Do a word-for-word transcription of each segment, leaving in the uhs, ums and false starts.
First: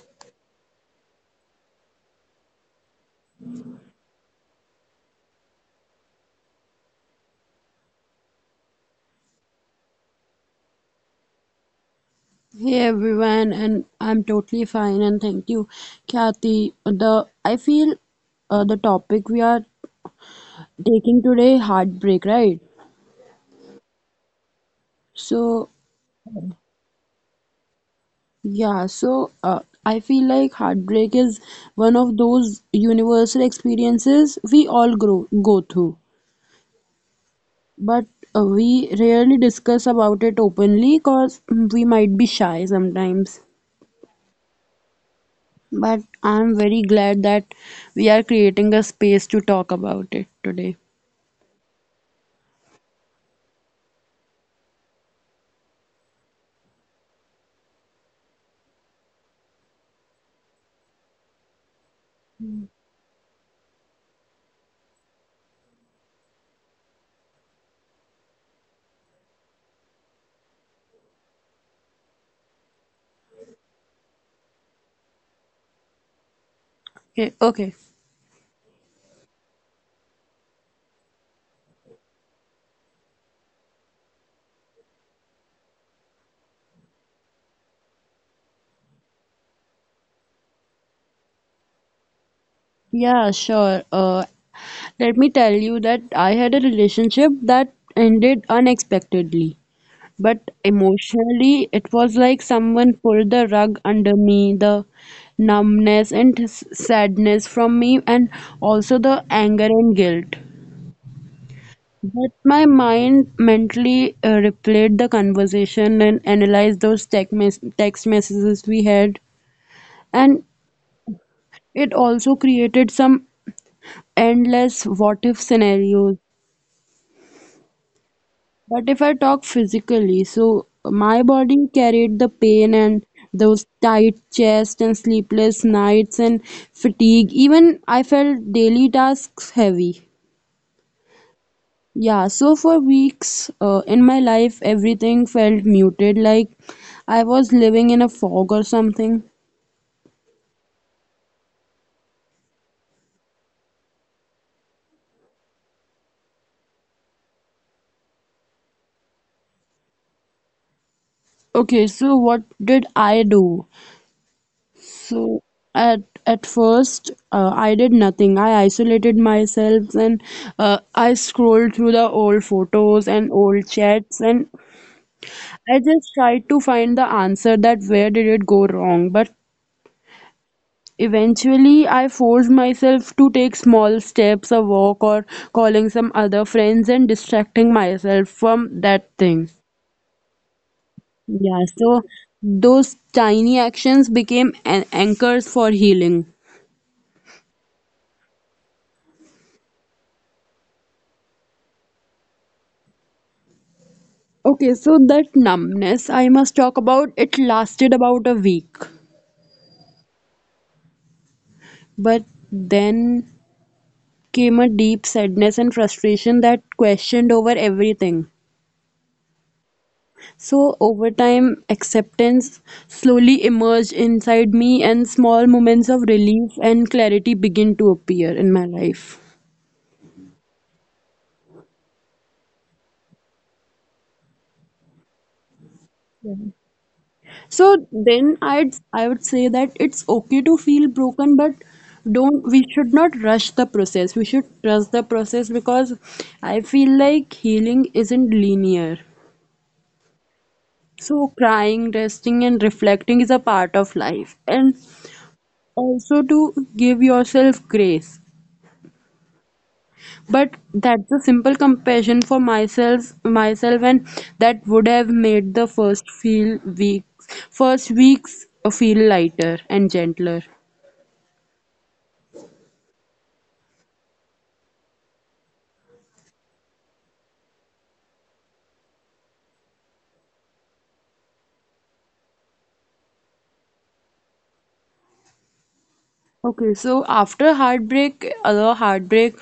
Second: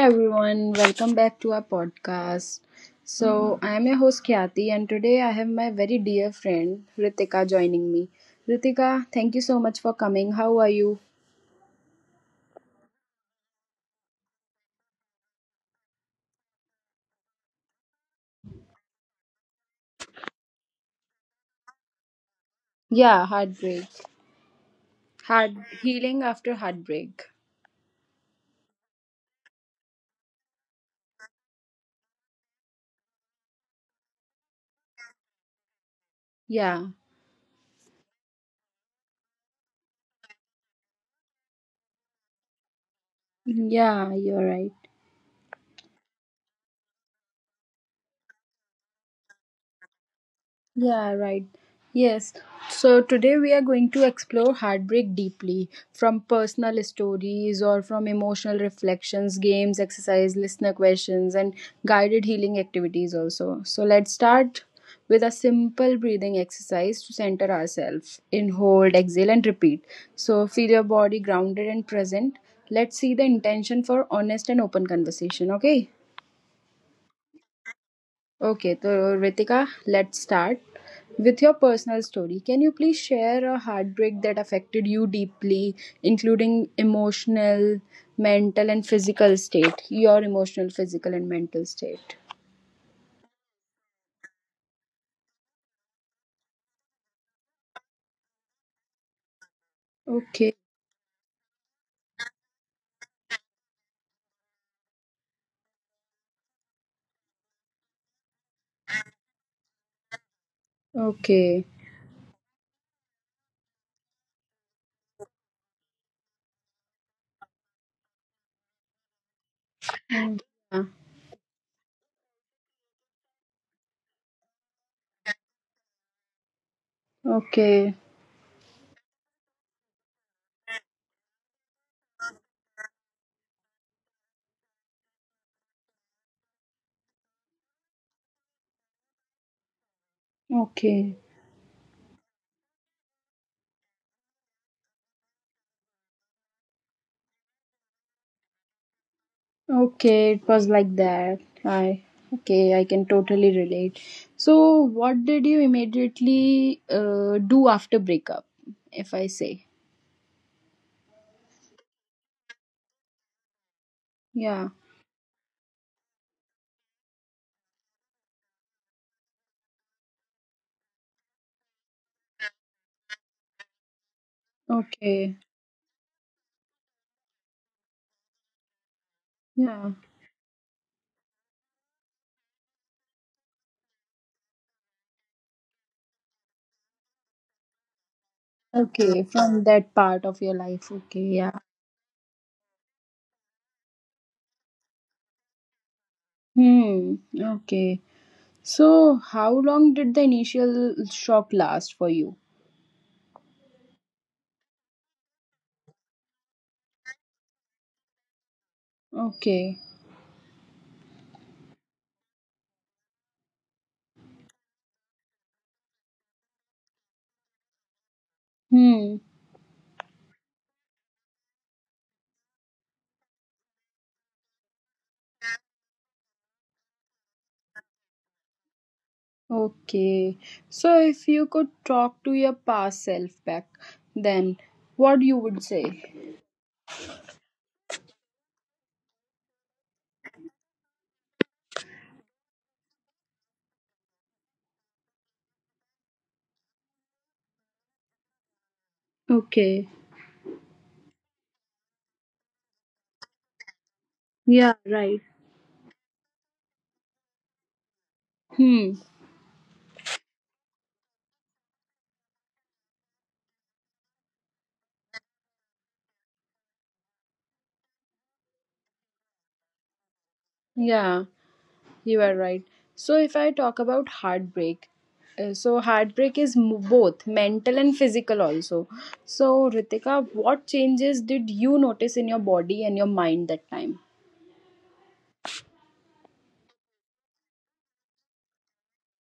everyone, welcome back to our podcast. So, I am your host Khyati, and today I have my very dear friend Ritika joining me. Ritika, thank you so much for coming. How are you? Hey everyone, and I'm totally fine, and thank you, Kathy. The I feel uh, the topic we are taking today, heartbreak, right? Yeah, heartbreak. So Heart healing after heartbreak. yeah, so uh, I feel like heartbreak is one of those universal experiences we all grow go through, Yeah. but uh, we rarely discuss about it openly because we might be shy sometimes. Yeah, you're right. But I'm very glad that we are creating a space to talk about it today. Yeah, right. Yes. So today we are going to explore heartbreak deeply from personal stories or from emotional reflections, games, exercise, listener questions, and guided healing activities also. So let's start with a simple breathing exercise to center ourselves. In hold, exhale, and repeat. So feel your body grounded and present. Let's see the intention for honest and open conversation, okay? Okay, okay. Okay, so Ritika, let's start with your personal story. Can you please share a heartbreak that affected you deeply, including emotional, mental, and physical state? Your emotional, physical, and mental state. Yeah, sure. Uh, let me tell you that I had a relationship that ended unexpectedly, but Okay, emotionally, it was like someone pulled the rug under me, the numbness and s- sadness from me, and also the anger and guilt. okay, But my mind mentally uh, replayed the conversation and analyzed those text, mes- text messages we had, and mm, yeah, it also created some endless what if scenarios. okay, But if I talk physically, so my body carried the pain and those tight chest and sleepless nights and fatigue. Even I felt daily tasks heavy. okay, Yeah, so for weeks uh, in my life, everything felt muted, like I was living in a fog or something. okay. It was like that. I okay, I can totally relate. So, what did you immediately uh, do after breakup? If I say, Okay, so what did I do? yeah. So at at first, uh, I did nothing. I isolated myself and uh, I scrolled through the old photos and old chats, and Okay. I just tried to find the answer that where did it go wrong. But Yeah. eventually, I forced myself to take small steps, a walk, or calling some other friends and distracting myself from that thing. Okay. From that part of your life. Okay. Yeah, Yeah. so those tiny actions became an anchors for healing. Hmm. Okay. So, how long did the initial shock last for you? Okay, so that numbness I must talk about, it lasted about a week. Okay. But then came a deep sadness and frustration that questioned over everything. Hmm. So, over time, acceptance slowly emerged inside me, and small moments of relief and clarity began to appear in my life. Okay. So, if you could talk to your past self back, then what you would say? So then I'd I would say that it's okay to feel broken, but don't we should not rush the process. We should trust the process because I feel like healing isn't linear. Okay. So crying, resting and reflecting is a part of life and Yeah. Right. also to give yourself grace. Hmm. But that's a simple compassion for myself myself and that would have made the first feel weeks first weeks feel lighter and gentler. Yeah. You are right. So, if I talk about heartbreak, uh, so heartbreak is m- both mental and physical also. So, Ritika, what changes did you notice in your body and your mind that time? Okay, so after heartbreak, other heartbreak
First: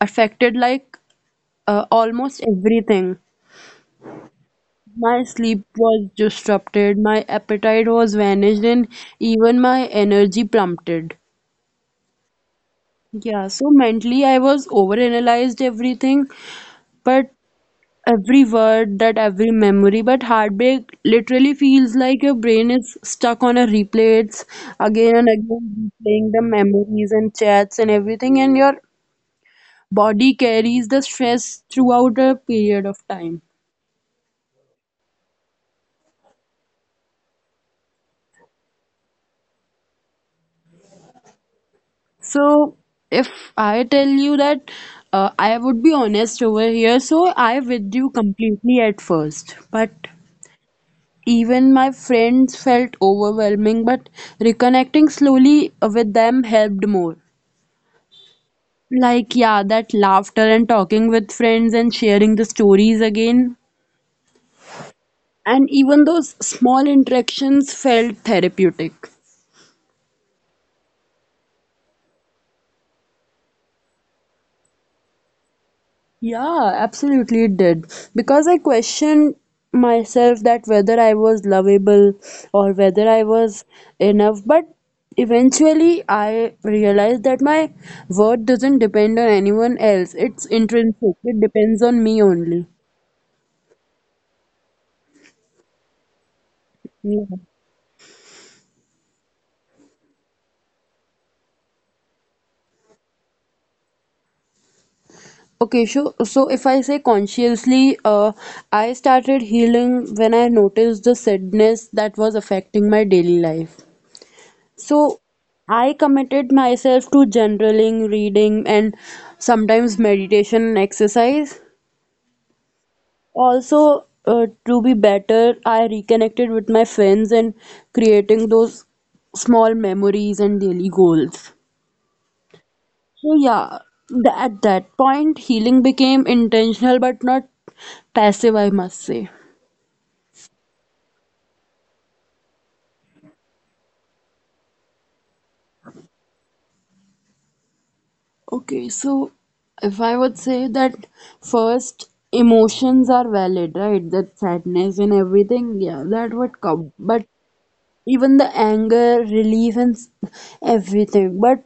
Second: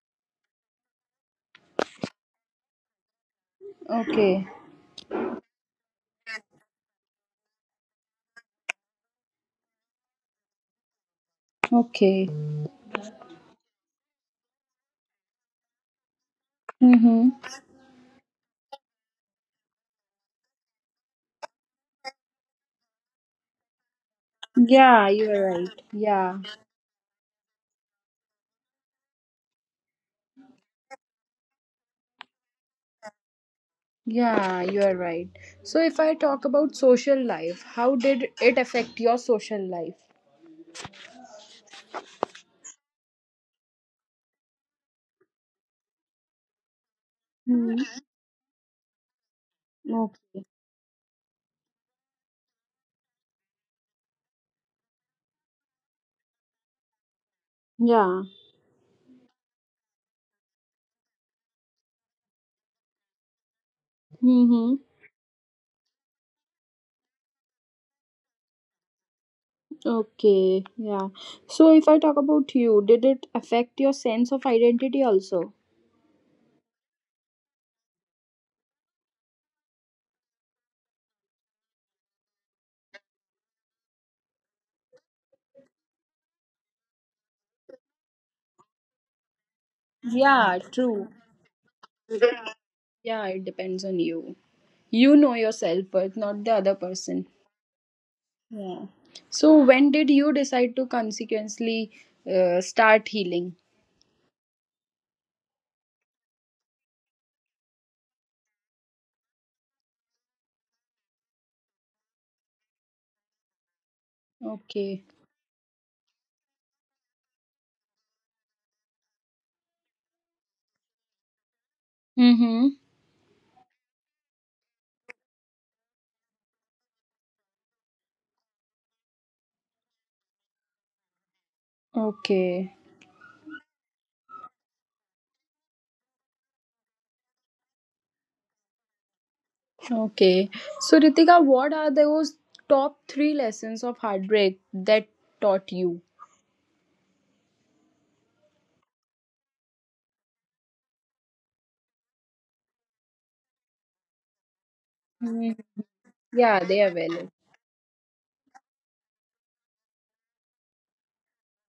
affected like uh, almost everything. Okay. My sleep was disrupted, my appetite was vanished, and even my energy plummeted. Okay. Yeah, so mentally I was overanalyzed everything, but Mm-hmm. every word, that every memory, but heartbreak literally feels like your brain is stuck on a replay. It's Yeah, again and you are right. again replaying the Yeah. memories and chats and everything, and your body carries the stress throughout a period of time. Yeah, you are right. So, if I talk about social life, how did it affect your social life? So, if I tell you that uh, I would be honest over here, so I Mm-hmm. withdrew completely at first, but Okay. even my friends felt overwhelming, but reconnecting slowly with them helped more. Yeah. Like, yeah, that laughter and talking with friends and sharing the stories again. Mm-hmm. And even those small interactions felt therapeutic. Okay, yeah. So if I talk about you, did it affect your sense of identity also? Yeah, absolutely it did. Because I questioned myself that whether I was lovable or whether I was enough. But eventually I realized that my worth doesn't depend on anyone else. It's Yeah, true. intrinsic. It depends on me only. Yeah, it depends on you. You know yourself, but not the other Yeah. person. Yeah. So when did you decide to consequently uh, start healing? Okay, so so if I say consciously, uh, I started healing when I noticed the sadness that was affecting my daily life. Okay. So I committed myself to journaling, reading, and sometimes meditation and exercise. Mm-hmm. Also, uh, to be better, I reconnected with my friends and creating those small memories and daily goals. Okay. So, yeah, th- at that point, healing became intentional but not passive, I must say. Okay. So Ritika, what are those top three lessons of heartbreak that taught you? Okay, so if I would say that first emotions are valid, right? That sadness and Mhm. everything, yeah, that would Yeah, they come. are But valid. even the anger, relief, and s- everything. But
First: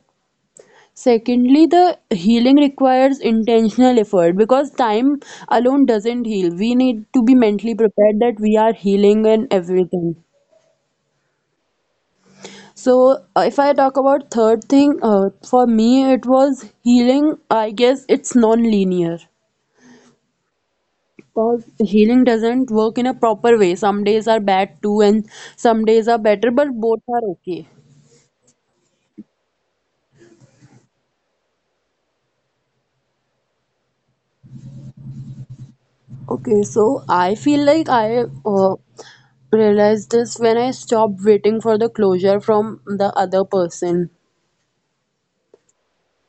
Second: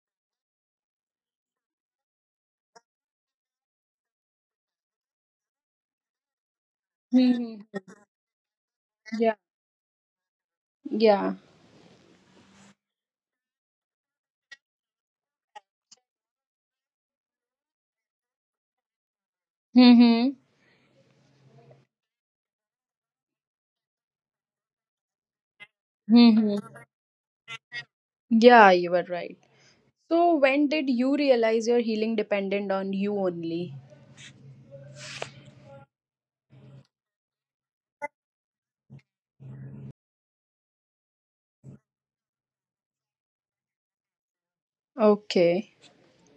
secondly, the healing requires intentional effort because time alone doesn't heal. We need to be Hmm. mentally prepared that we are healing Yeah. and everything. Yeah. So, uh, if I talk about third thing, uh, for me, it was healing. I guess it's non-linear Mm-hmm. because healing doesn't work in a proper way. Some days are bad too, and some days are better, Mm-hmm. but both are okay. Yeah, you were right. So when did you realize your healing depended on you only? Okay, so I feel like I uh, realized this when I stopped waiting for the closure from the other person. Okay.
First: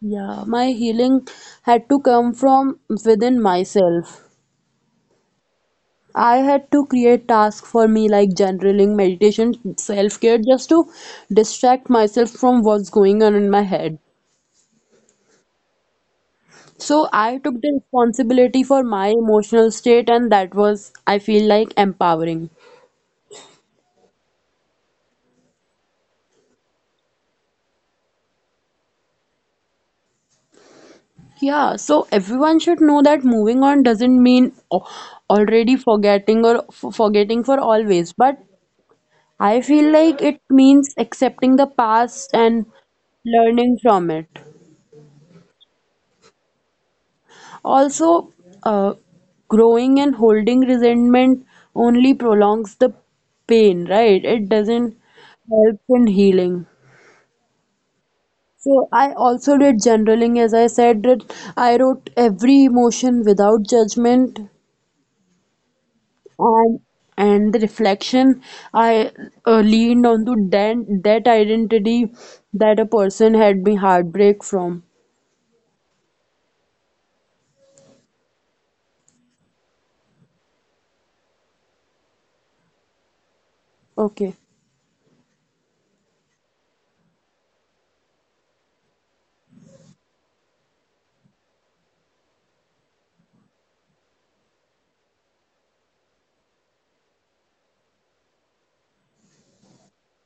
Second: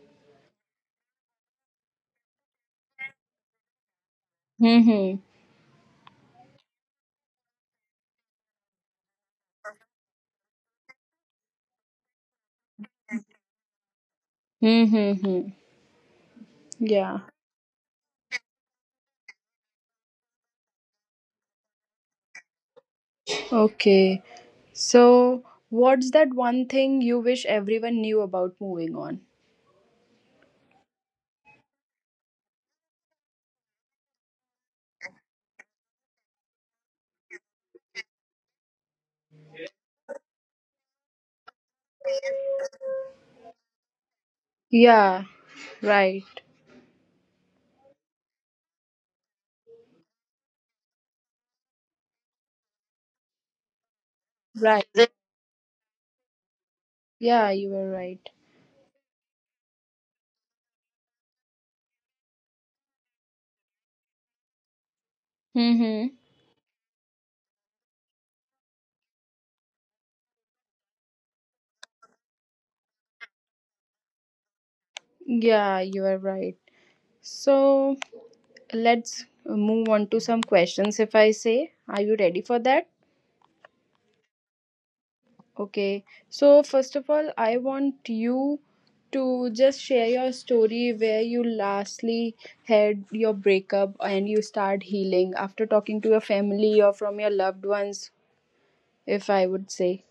Yeah, my healing had to come from within myself. Mm-hmm. I had to create tasks for me like journaling, meditation, self care, just to distract myself from what's going on in my head. Mm-hmm. So Yeah. I took the responsibility for my emotional state, and that was, I feel like, empowering. Okay. So what's that one thing you wish everyone knew about moving on? Yeah, so everyone should know that moving on doesn't mean o- already forgetting or f- forgetting for always, but I feel like it means accepting the past and learning from it. Yeah, right. Also, uh, growing and holding resentment only prolongs the pain, right? It doesn't Right. help in healing. Yeah, you were right. So I also did journaling, as I said that I wrote every emotion without judgment Mm-hmm. and and the reflection. I uh, leaned onto that that identity that a person had been heartbreak from. Yeah, you are right. So let's move on to some questions if I say. Are you ready for that? Okay. Okay, so first of all, I want you to just share your story where you lastly had your breakup and you start healing after talking to your family or from your loved ones, if I would say.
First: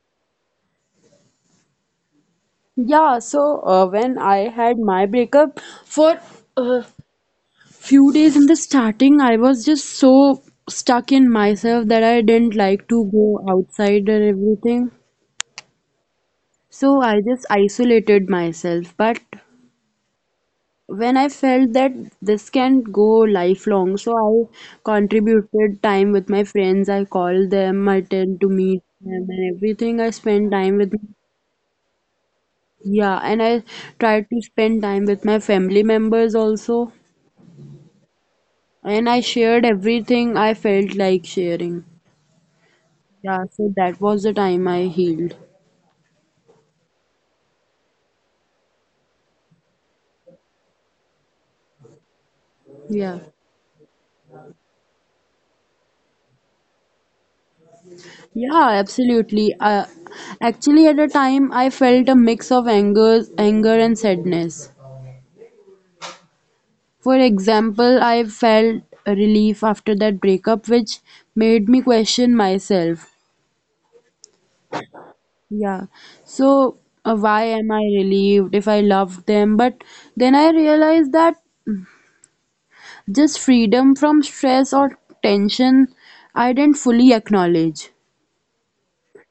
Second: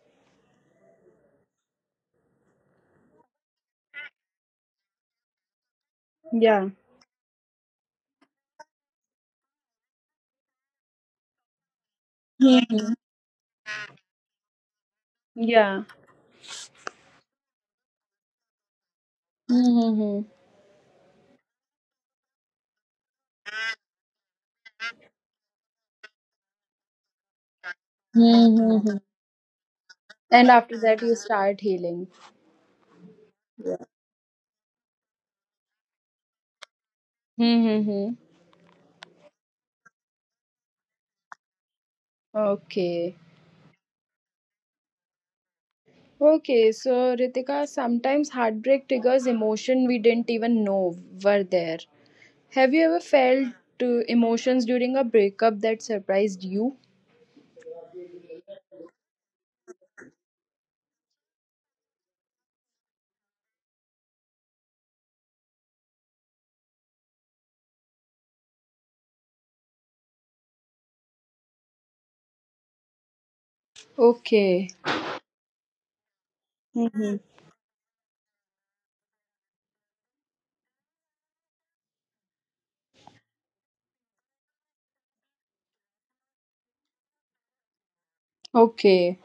Yeah, so uh, when I had my breakup for Yeah. few days in the starting, I was just so stuck in myself that I didn't like Mhm. to go outside or everything. Yeah. So I just isolated myself, but Mm-hmm. when I felt that this can go lifelong, so I contributed time with my friends. I called them, I tend to meet Mm-hmm. them, and everything. I spent And time after with, that, you start healing. yeah, and I tried to spend time with my family members also. Mm-hmm. And I shared everything I felt like sharing. Okay. Yeah, so that was the time I healed. Okay, so Ritika, sometimes heartbreak triggers emotion we didn't even know were there. Have you ever Yeah. felt uh, emotions during a breakup that surprised you? Yeah, absolutely. Uh, actually, at a time, I felt a mix of anger, anger and sadness. For example, I felt relief after that breakup, which made me question myself. Okay. Yeah. So, uh, Mm-hmm. why am I relieved if I loved them? But then I realized that just freedom from stress or tension I didn't fully acknowledge. Okay.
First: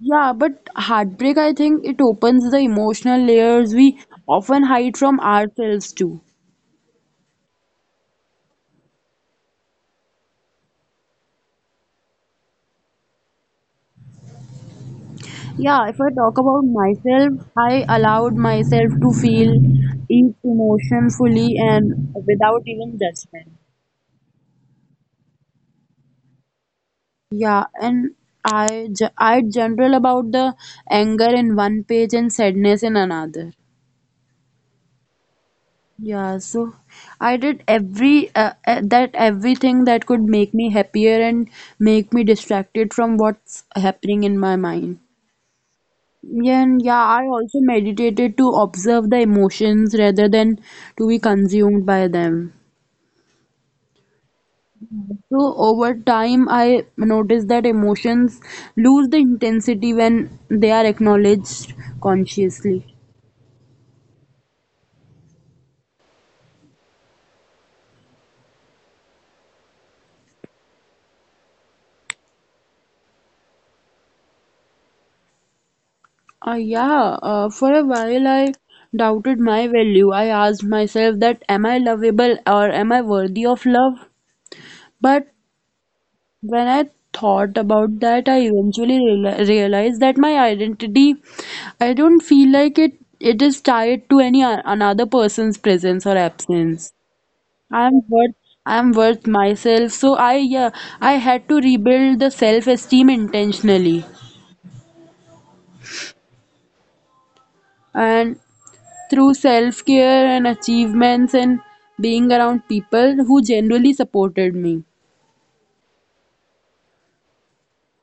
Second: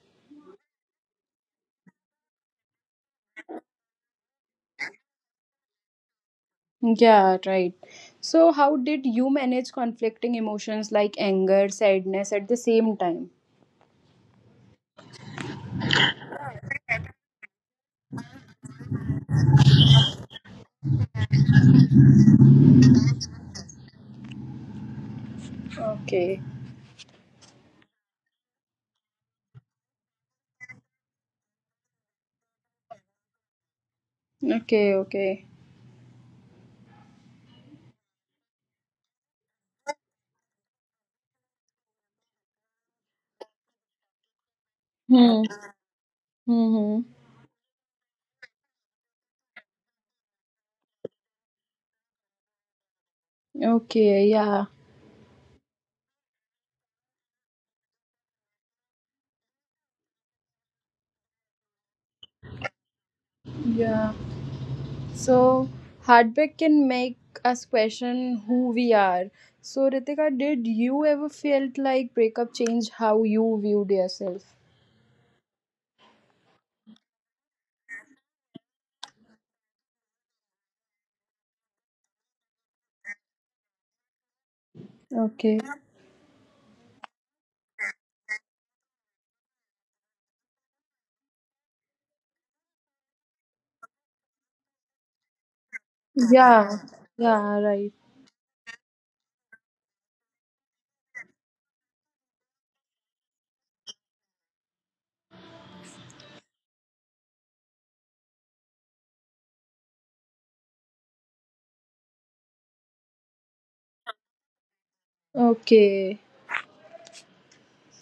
Yeah, but heartbreak, I think it opens the emotional layers we often hide from ourselves too. Yeah, right. So, how did you manage conflicting emotions like anger, sadness at the same time? Yeah, if I talk about myself, I allowed myself to feel each emotion fully and without even judgment. Okay. Yeah, and I ge- I general about the anger in one page and sadness in another. Okay, okay. Yeah, so I did every uh, uh, that everything that could make me happier and make me distracted from what's happening in my mind. Hmm. Yeah, and Mm-hmm. yeah, I also meditated to observe the emotions rather than to be consumed by them. Okay, yeah. So over time, I noticed that emotions lose the intensity when they are acknowledged consciously. Yeah. So, heartbreak can make us question who we are. So, Ritika, did you ever felt like breakup changed how you viewed yourself? Uh, yeah, uh, for a while I doubted my value. I asked myself that am I lovable or am I worthy of love? But Okay. when I thought about that, I eventually reali realized that my identity, I don't feel like it, it is tied to any a- another person's presence or Yeah. absence. Yeah, right. I'm worth, I'm worth myself. So I, yeah, I had to rebuild the self-esteem intentionally. And through self-care and achievements and being around people who generally supported me. Okay.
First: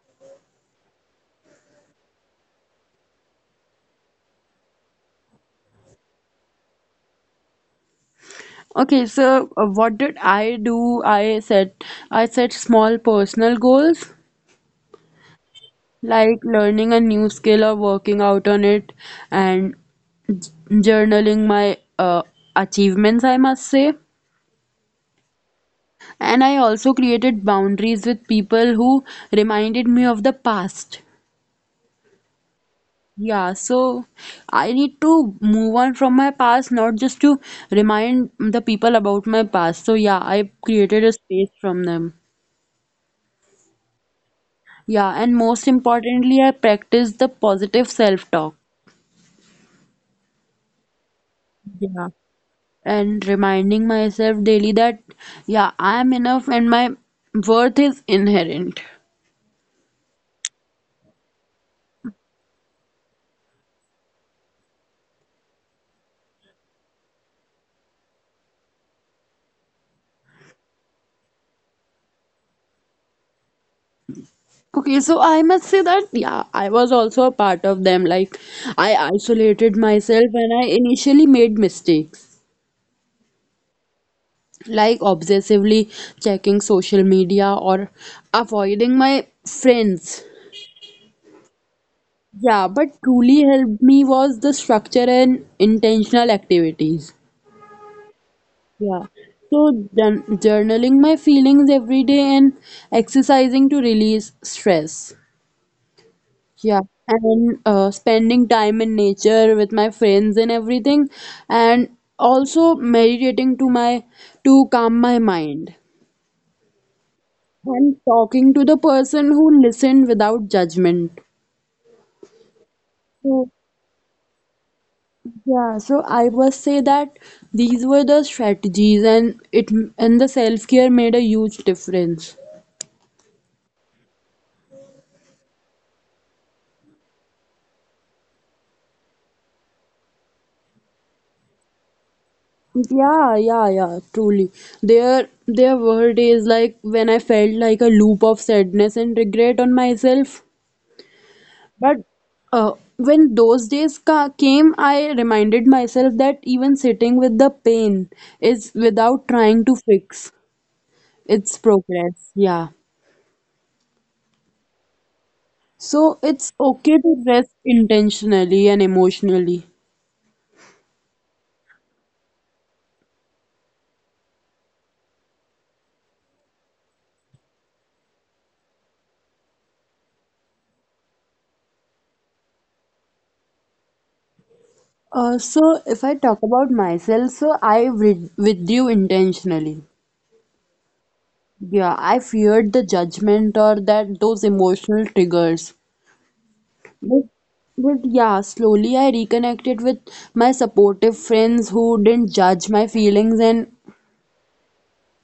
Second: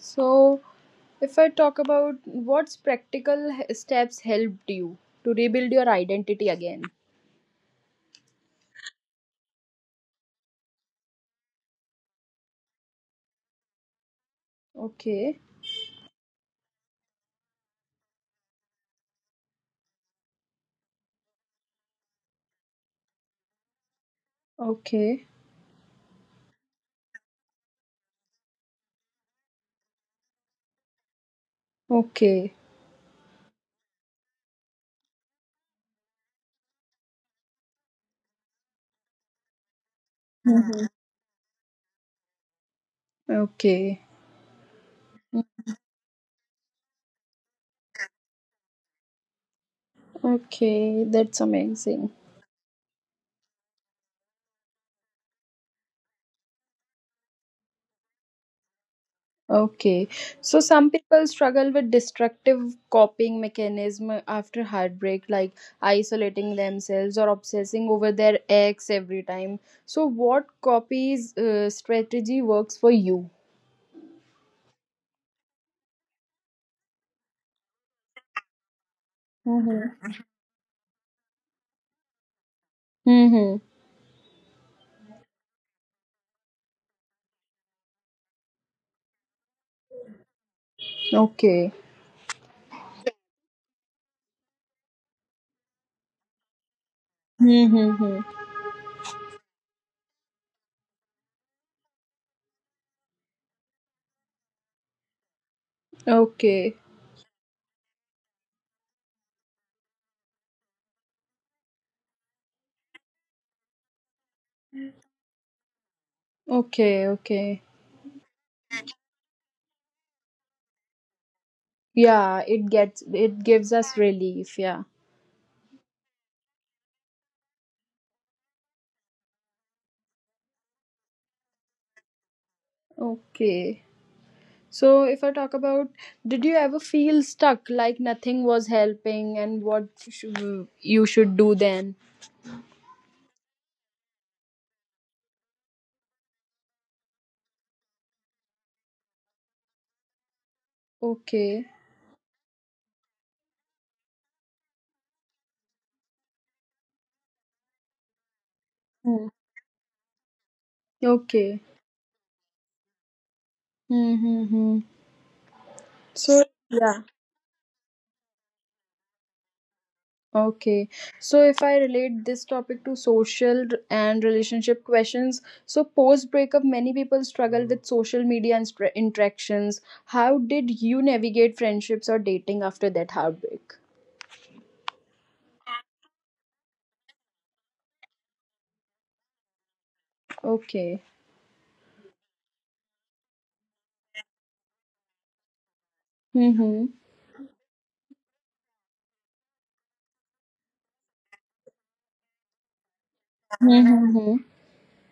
So, if I talk about what's practical h- steps helped you to rebuild your identity again. Okay, so uh, what did I do? I set I set small personal goals Okay. like learning a new skill or working out on it and j- journaling my uh, achievements, I must say. Okay. And I also created boundaries with people who reminded me of the past. Okay. Yeah, so I need to move on from my past, not just to remind the people about my past. So, yeah, I Mhm. created a space from them. Okay. Yeah, and most importantly, I practiced the positive self-talk. Okay. That's amazing. And reminding myself daily that yeah, I am enough and my worth is inherent. Okay. So some people struggle with destructive coping mechanism after heartbreak, like isolating themselves or obsessing over their ex every time. So what copies uh, strategy works for you? Okay, so I must say that yeah, I was also a part of them, like I isolated Mm-hmm. myself and I initially made mistakes Mm-hmm. like obsessively checking social media or avoiding my friends. Okay. Yeah, but truly helped me was the structure and intentional activities. Mm-hmm. Yeah. So jour- journaling my feelings every day and exercising to release stress. Okay. Yeah. And uh, spending time in nature with my friends and everything. And also meditating to my to calm my mind. Okay. Okay. And talking to the person who listened without judgment. Yeah, it gets it So gives us relief, yeah. yeah, so I was say that these were the strategies and it and the self-care made a huge difference. Okay. So, if I talk about, did you ever feel stuck, like nothing was helping, and what shou- you should do then? Yeah, yeah, yeah, truly. Their their word is like when I felt like a loop of sadness and regret on myself. Okay. But uh, when those days ca came, I reminded myself that even sitting with the pain is without Hmm. trying to fix its Okay. progress. Yeah. Mm-hmm. So it's So, okay yeah. to rest intentionally and emotionally. Okay. So, if I relate this topic to social r- and relationship questions, so post breakup, many people struggle with social media and stra- interactions. How did you navigate friendships or dating after that heartbreak? Uh, so if I talk about myself, so I with withdrew intentionally. Okay. Yeah, I feared the judgment or that those emotional triggers. Mm-hmm. But, but yeah, slowly I reconnected with my supportive friends who didn't judge my feelings, and Mm-hmm.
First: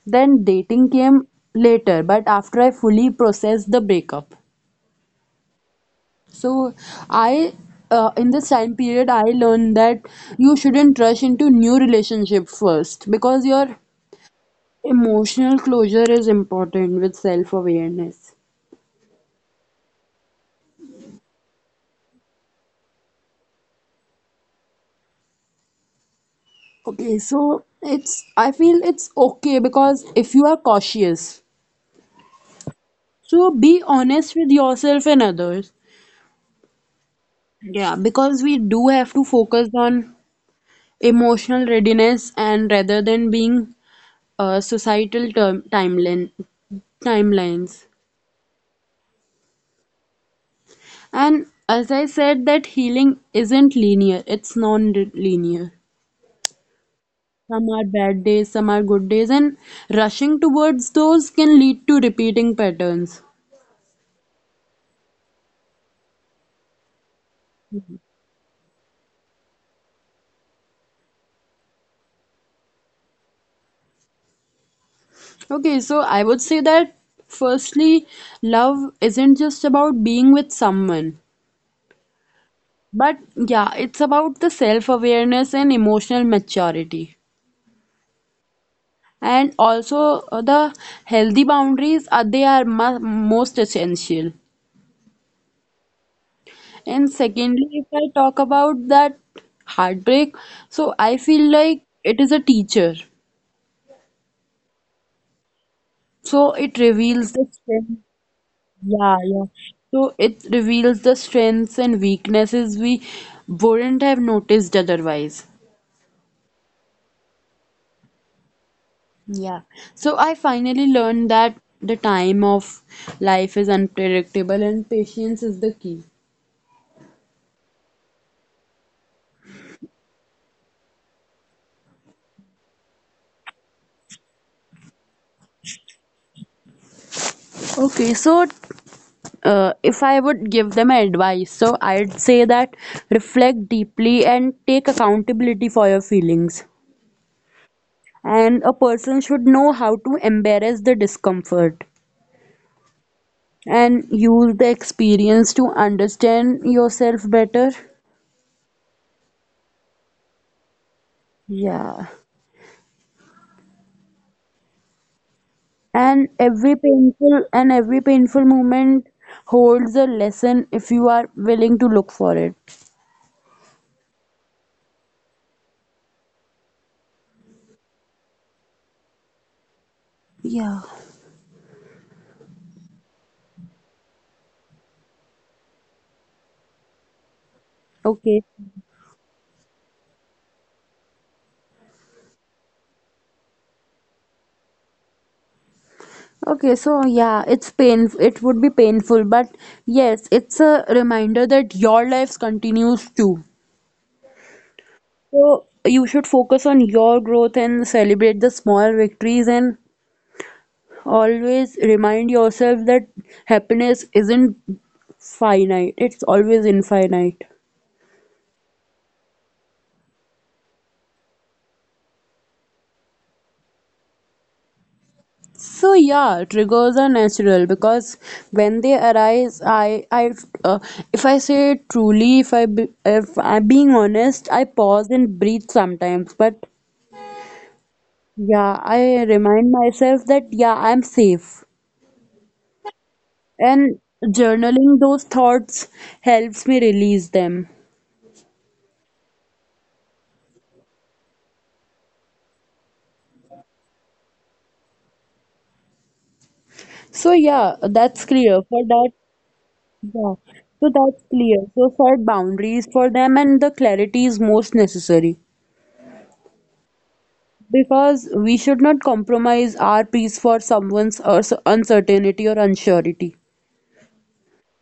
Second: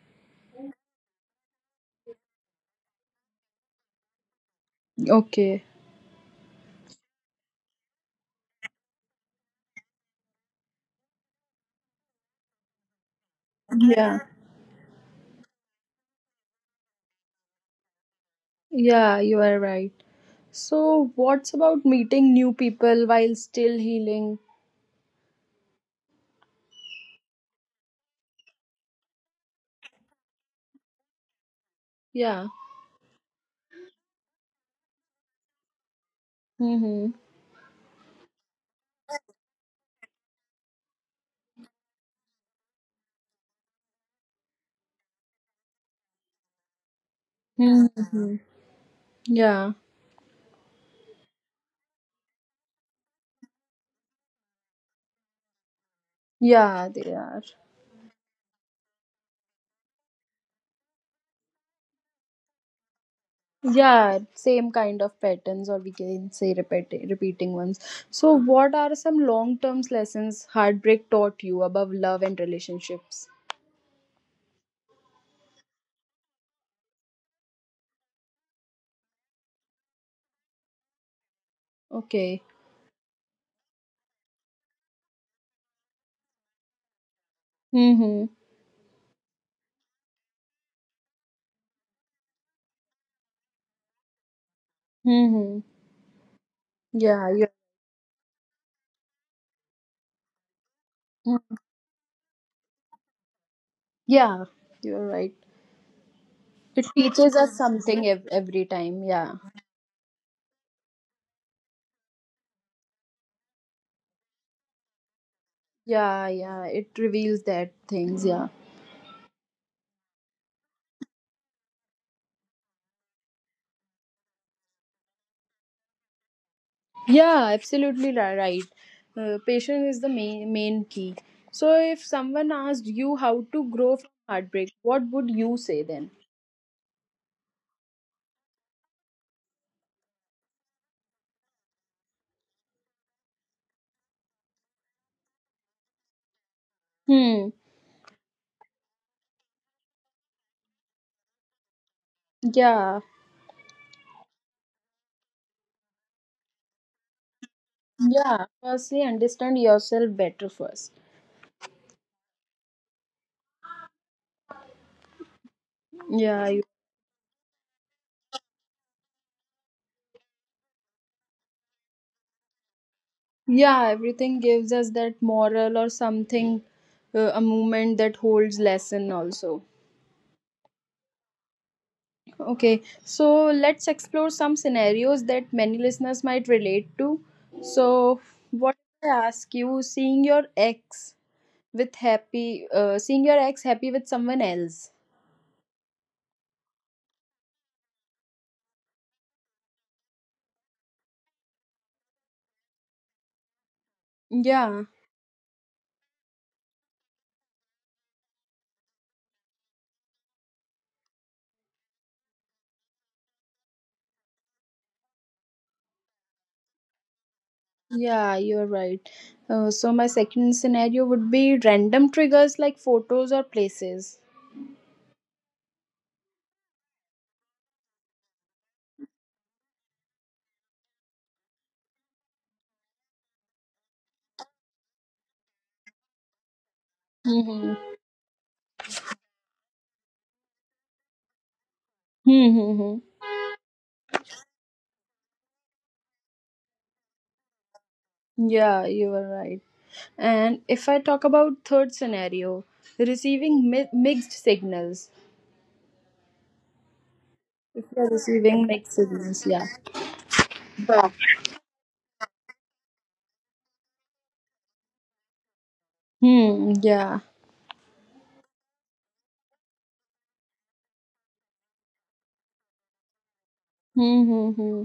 then dating came later, but after I fully processed the breakup. Okay. So I uh, in this time period I learned that you shouldn't rush into new relationship first because your Yeah. emotional closure is important with self awareness. Yeah, you are right. So, what's about meeting new people while still healing? Okay, so it's, I feel it's okay because if you are cautious, Yeah. so be honest with yourself and others. Mm-hmm. Yeah, because we do have to focus on emotional readiness and rather than being uh, societal term timeline timelines. Mm-hmm. Yeah. And as I said, that healing isn't linear, it's non-linear. Yeah, they are. Some are bad days, some are good days, and rushing towards those can lead to repeating patterns. Yeah, same kind of patterns, or we can say repeat, repeating ones. So, what are some long term lessons heartbreak taught you above love and relationships? Okay, so I would say that firstly, love isn't just about being with someone, Okay. but yeah, it's about the self-awareness and emotional maturity. Mm-hmm. And also uh, the healthy boundaries are they are mu- most essential. Mm-hmm. And Yeah, you. secondly, if I talk about that heartbreak, so I feel like it is a teacher. Yeah, you're right. So it It reveals teaches the us strength. something ev- every time. Yeah, Yeah. yeah. So it reveals the strengths and weaknesses we wouldn't have noticed otherwise. Yeah, yeah, it reveals that things. Yeah, Yeah. So I finally learned that the time of life is unpredictable and patience is the key. yeah, absolutely ri- right. Uh, patience is the main main key. So, if someone asked you how to grow from heartbreak, what would you say then? Okay, so uh, if I would give them advice, so I'd say that reflect deeply and take accountability for your feelings. Hmm. And a person should know how to embrace the discomfort, Yeah, and use the experience to understand yourself better. yeah. Firstly, understand yourself better first. Yeah. And Yeah, you, every painful and every painful moment holds a lesson if you are willing to look for it. yeah. Everything gives us that moral or something, uh, a moment that holds lesson also. Yeah. Okay, so let's explore some scenarios that many listeners might relate to. So, Okay. what I ask you, seeing your ex with happy, uh, seeing your ex happy with someone else. Okay, so yeah, it's pain it would be painful, but yes, it's a reminder that your life continues too. Yeah, So you should focus on your growth and celebrate the small victories, and always remind yourself that happiness isn't finite, it's always infinite. yeah, you're right. Uh, so my second scenario would be random triggers like photos or places. So yeah, triggers are natural because when they arise, I I uh, if I say truly, if I be, if I'm being honest, I pause and breathe sometimes. But Mm-hmm. yeah, I remind myself that yeah, I'm safe, Mm-hmm. and journaling those thoughts helps me release them. Yeah, you are right. And if I talk about third scenario, receiving mi- mixed signals. So yeah, If you're that's clear. receiving For mixed that, signals, yeah. yeah, so that's clear. So set boundaries for them, and the clarity is most necessary Hmm, yeah. because we should not compromise our peace for someone's uh, uncertainty or unsurety. Hmm, hmm, hmm.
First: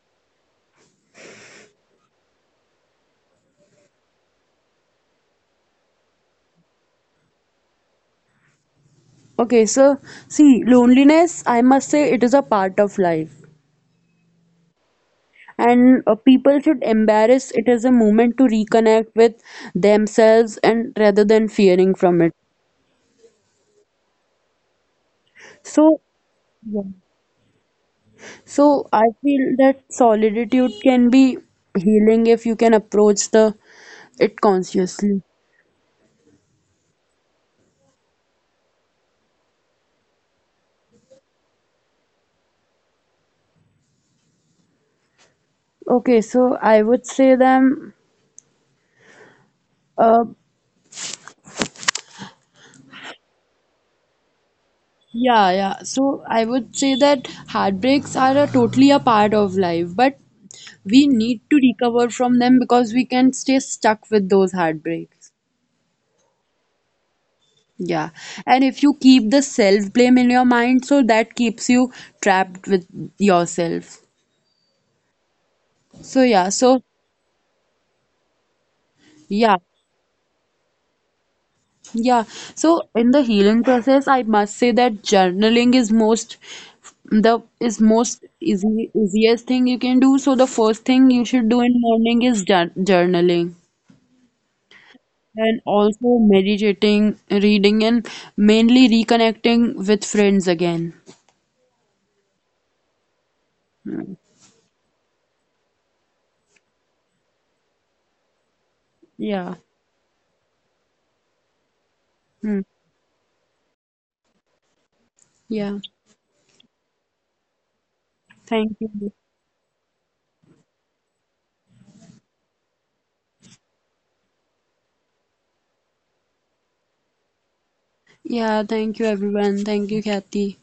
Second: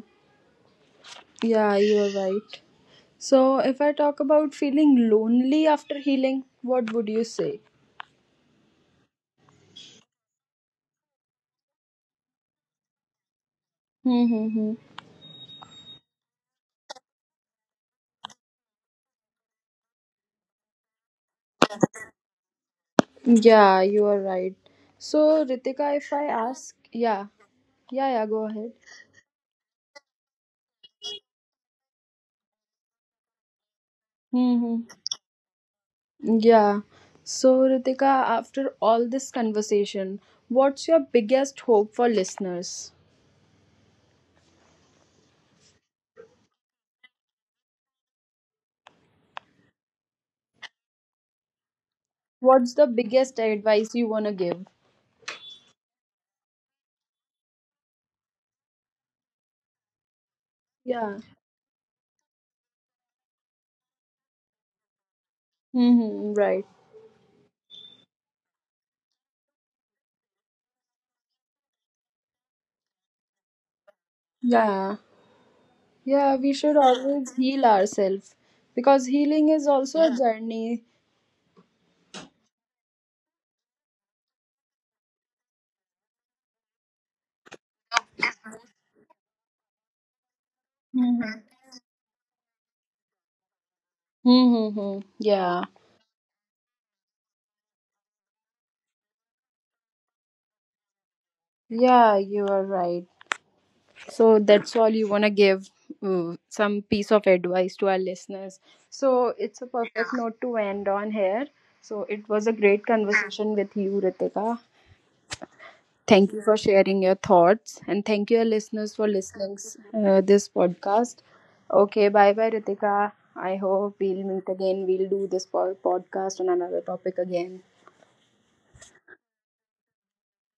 Yeah, you're right. So, if I talk about feeling lonely after healing, what would you say? Okay, so see, loneliness, I must say, it is a part of life, Hmm, hmm, hmm. and uh, people should embrace it as a moment to reconnect with themselves and rather than fearing from it. Yeah, you are right. So, So Ritika, if I ask, yeah, yeah, yeah, go so ahead. I feel that solitude can be healing if you can approach the it Hmm, hmm. consciously. Yeah. So, Ritika, after all this conversation, what's your biggest hope for listeners? Okay, so I would say them uh What's the biggest advice you want to give? yeah, yeah. So I would say that heartbreaks are a totally a part of life, but we Yeah. need to recover from them because we can stay stuck with those heartbreaks. Mm-hmm, right. Yeah. And if you keep the self-blame in your mind, so that keeps you trapped with yourself. Yeah, So yeah, yeah, we should so always heal ourselves because healing yeah. is also a yeah journey. Yeah, so in the healing process, I must say that journaling is most the is most easy easiest thing you can do. So the first thing you should do in morning is jour- journaling Mm-hmm. and Yeah, also meditating, reading, and mainly reconnecting with friends again. yeah, you are right. Mm. So that's all you want to give mm, some piece of advice to our listeners. So Yeah. it's a perfect note to end on here. So it was a Mm. great conversation with you, Ritika. Yeah. Thank you for sharing your thoughts, and thank you, our Thank listeners, you. for listening uh, this podcast. Okay, bye bye, Ritika. I hope we'll meet again. We'll do this po- podcast on another topic again. Yeah, thank you everyone. Thank you, Kathy.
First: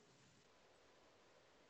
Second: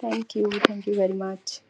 Thank you. Thank you very much.